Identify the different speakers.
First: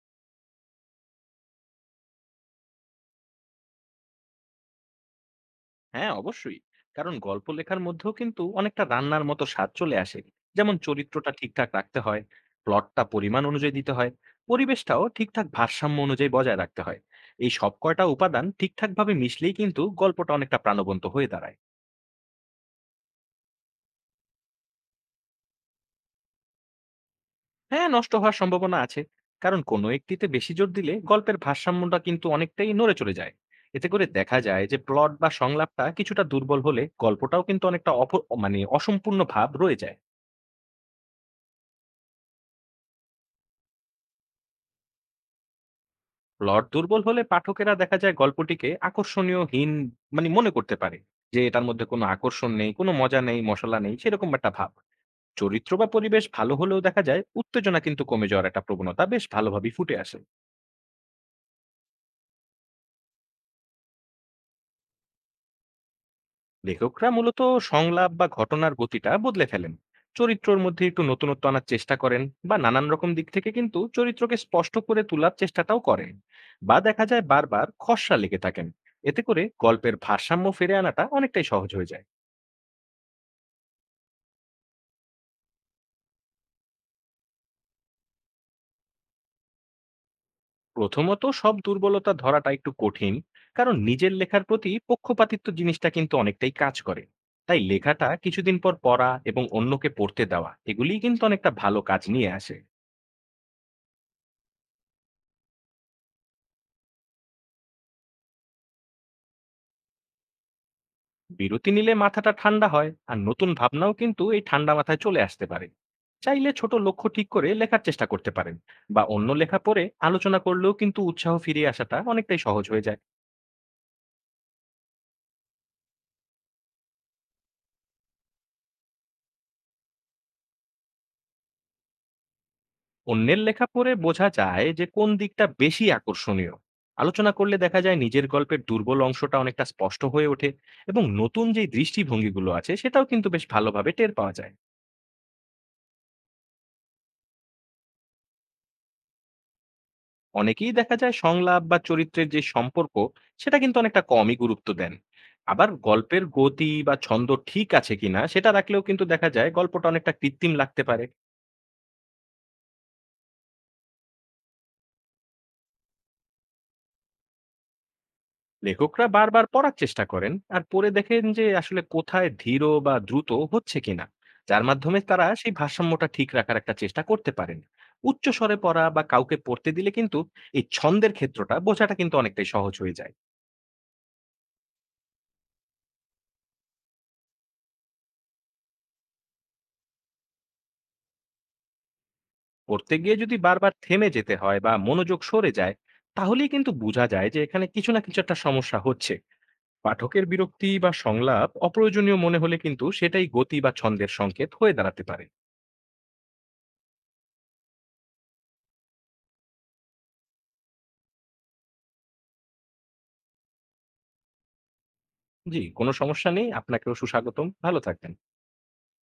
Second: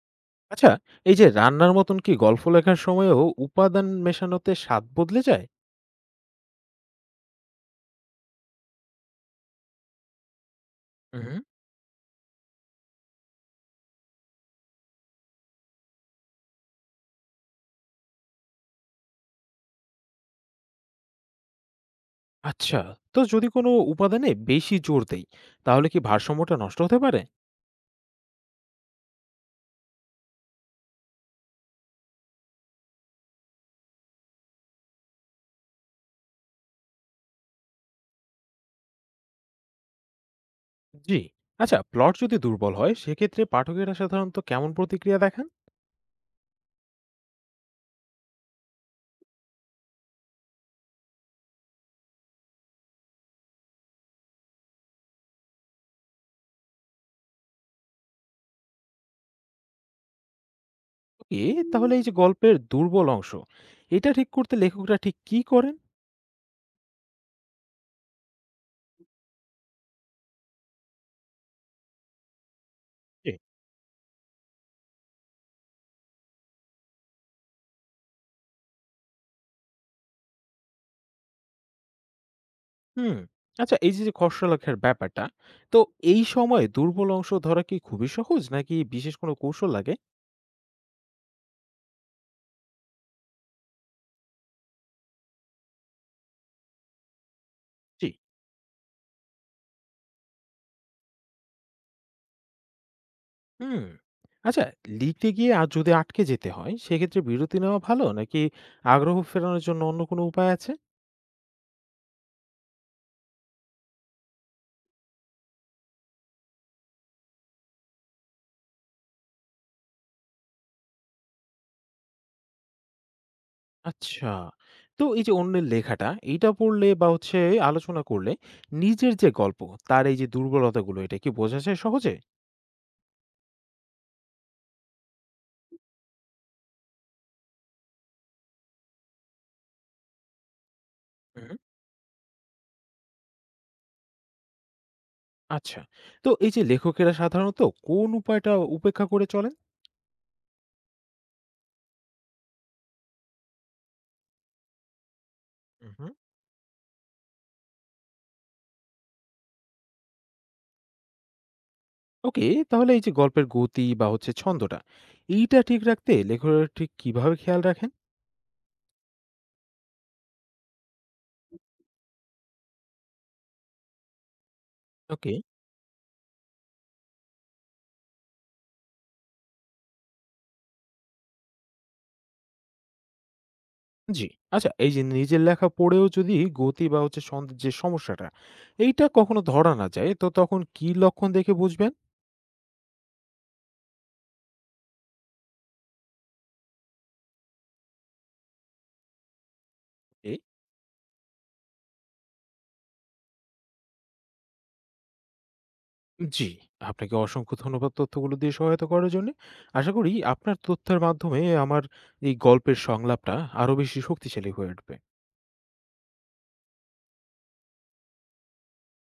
Speaker 1: আচ্ছা, এই যে রান্নার মতন কি গল্প লেখার সময়েও উপাদান মেশানোতে স্বাদ বদলে যায়?
Speaker 2: হ্যাঁ অবশ্যই। কারণ গল্প লেখার মধ্যেও কিন্তু অনেকটা রান্নার মতো স্বাদ চলে আসে। যেমন চরিত্রটা
Speaker 1: হুম।
Speaker 2: ঠিকঠাক রাখতে হয়, প্লটটা পরিমাণ অনুযায়ী দিতে হয়, পরিবেশটাও ঠিকঠাক ভারসাম্য অনুযায়ী বজায় রাখতে হয়। এই সব কয়টা উপাদান ঠিকঠাকভাবে মিশলেই কিন্তু গল্পটা অনেকটা প্রাণবন্ত হয়ে দাঁড়ায়।
Speaker 1: আচ্ছা, তো যদি কোনো উপাদানে বেশি জোর দেই, তাহলে কি ভারসাম্যটা নষ্ট হতে পারে?
Speaker 2: হ্যাঁ, নষ্ট হওয়ার সম্ভাবনা আছে। কারণ কোনো একটিতে বেশি জোর দিলে গল্পের ভারসাম্যটা কিন্তু অনেকটাই নড়ে চলে যায়। এতে করে দেখা যায় যে প্লট বা সংলাপটা কিছুটা দুর্বল হলে গল্পটাও কিন্তু অনেকটা অপ মানে অসম্পূর্ণ ভাব রয়ে যায়।
Speaker 1: জি। আচ্ছা, প্লট যদি দুর্বল হয়, সেক্ষেত্রে পাঠকেরা সাধারণত কেমন প্রতিক্রিয়া দেখান?
Speaker 2: প্লট দুর্বল হলে পাঠকেরা দেখা যায় গল্পটিকে আকর্ষণীয়হীন মনে করতে পারে, যে এটার মধ্যে কোনো আকর্ষণ নেই, কোনো মজা নেই, মশলা নেই, সেরকম একটা ভাব। চরিত্র বা পরিবেশ ভালো হলেও দেখা যায় উত্তেজনা কিন্তু কমে যাওয়ার একটা প্রবণতা বেশ ভালোভাবেই ফুটে আসে।
Speaker 1: এ তাহলে এই যে গল্পের দুর্বল অংশ, এটা ঠিক করতে লেখকরা ঠিক কি করেন?
Speaker 2: লেখকরা মূলত সংলাপ বা ঘটনার গতিটা বদলে ফেলেন, চরিত্রর মধ্যে একটু নতুনত্ব আনার চেষ্টা করেন, বা নানান রকম দিক
Speaker 1: জি।
Speaker 2: থেকে কিন্তু চরিত্রকে স্পষ্ট করে তোলার চেষ্টাটাও করেন। বা দেখা যায় বারবার খসড়া লিখে থাকেন। এতে করে গল্পের ভারসাম্য ফিরে আনাটা অনেকটাই সহজ হয়ে যায়।
Speaker 1: হুম। আচ্ছা, এই যে যে খসড়া লেখার ব্যাপারটা, তো এই সময়ে দুর্বল অংশ ধরা কি খুবই সহজ নাকি বিশেষ কোনো কৌশল লাগে?
Speaker 2: প্রথমত সব দুর্বলতা ধরাটা একটু কঠিন, কারণ নিজের লেখার প্রতি পক্ষপাতিত্ব জিনিসটা কিন্তু অনেকটাই কাজ করে। তাই
Speaker 1: জি।
Speaker 2: লেখাটা কিছুদিন পর পড়া এবং অন্যকে পড়তে দেওয়া এগুলিই কিন্তু অনেকটা ভালো কাজ নিয়ে আসে।
Speaker 1: হুম। আচ্ছা, লিখতে গিয়ে আর যদি আটকে যেতে হয় সেক্ষেত্রে বিরতি নেওয়া ভালো নাকি আগ্রহ ফেরানোর জন্য অন্য কোনো উপায় আছে?
Speaker 2: বিরতি নিলে মাথাটা ঠান্ডা হয়, আর নতুন ভাবনাও কিন্তু এই ঠান্ডা মাথায় চলে আসতে পারে। চাইলে ছোট লক্ষ্য ঠিক করে লেখার চেষ্টা করতে পারেন, বা অন্য লেখা পড়ে আলোচনা করলেও কিন্তু উৎসাহ ফিরিয়ে আসাটা অনেকটাই সহজ হয়ে যায়।
Speaker 1: আচ্ছা। তো এই যে অন্যের লেখাটা এইটা পড়লে বা আলোচনা করলে নিজের যে গল্প তার এই যে দুর্বলতাগুলো এটা কি বোঝা যায় সহজে?
Speaker 2: অন্যের লেখা পড়ে বোঝা যায় যে কোন দিকটা বেশি আকর্ষণীয়। আলোচনা করলে দেখা যায় নিজের গল্পের দুর্বল অংশটা অনেকটা স্পষ্ট হয়ে ওঠে, এবং নতুন
Speaker 1: হুম।
Speaker 2: যে দৃষ্টিভঙ্গিগুলো আছে সেটাও কিন্তু বেশ ভালোভাবে টের পাওয়া যায়।
Speaker 1: আচ্ছা। তো এই যে লেখকেরা সাধারণত কোন উপায়টা উপেক্ষা করে চলেন?
Speaker 2: অনেকেই দেখা যায় সংলাপ বা চরিত্রের যে সম্পর্ক, সেটা কিন্তু অনেকটা কমই গুরুত্ব দেন। আবার
Speaker 1: হুম।
Speaker 2: গল্পের গতি বা ছন্দ ঠিক আছে কিনা সেটা রাখলেও কিন্তু দেখা যায় গল্পটা অনেকটা কৃত্রিম লাগতে পারে।
Speaker 1: ওকে, তাহলে এই যে গল্পের গতি বা ছন্দটা এইটা ঠিক রাখতে লেখকরা ঠিক কিভাবে খেয়াল রাখেন?
Speaker 2: লেখকরা বারবার পড়ার চেষ্টা করেন আর পড়ে দেখেন যে আসলে কোথায় ধীর বা দ্রুত হচ্ছে কিনা, যার মাধ্যমে তারা
Speaker 1: ওকে।
Speaker 2: সেই ভারসাম্যটা ঠিক রাখার একটা চেষ্টা করতে পারেন। উচ্চ স্বরে পড়া বা কাউকে পড়তে দিলে কিন্তু এই ছন্দের ক্ষেত্রটা বোঝাটা কিন্তু অনেকটাই সহজ হয়ে যায়।
Speaker 1: জি। আচ্ছা এই যে নিজের লেখা পড়েও যদি গতি বা ছন্দের যে সমস্যাটা এইটা কখনো ধরা না যায় তো তখন কি লক্ষণ দেখে বুঝবেন?
Speaker 2: পড়তে গিয়ে যদি বারবার থেমে যেতে হয় বা মনোযোগ সরে যায়, তাহলেই কিন্তু বোঝা যায় যে এখানে কিছু না কিছু একটা সমস্যা হচ্ছে। পাঠকের
Speaker 1: এ
Speaker 2: বিরক্তি বা সংলাপ অপ্রয়োজনীয় মনে হলে কিন্তু সেটাই গতি বা ছন্দের সংকেত হয়ে দাঁড়াতে পারে।
Speaker 1: জি, আপনাকে অসংখ্য ধন্যবাদ তথ্যগুলো দিয়ে সহায়তা করার জন্য। আশা করি আপনার তথ্যের মাধ্যমে আমার এই গল্পের সংলাপটা আরো বেশি শক্তিশালী হয়ে উঠবে।
Speaker 2: জি, কোনো সমস্যা নেই। আপনাকেও সুস্বাগতম। ভালো থাকবেন।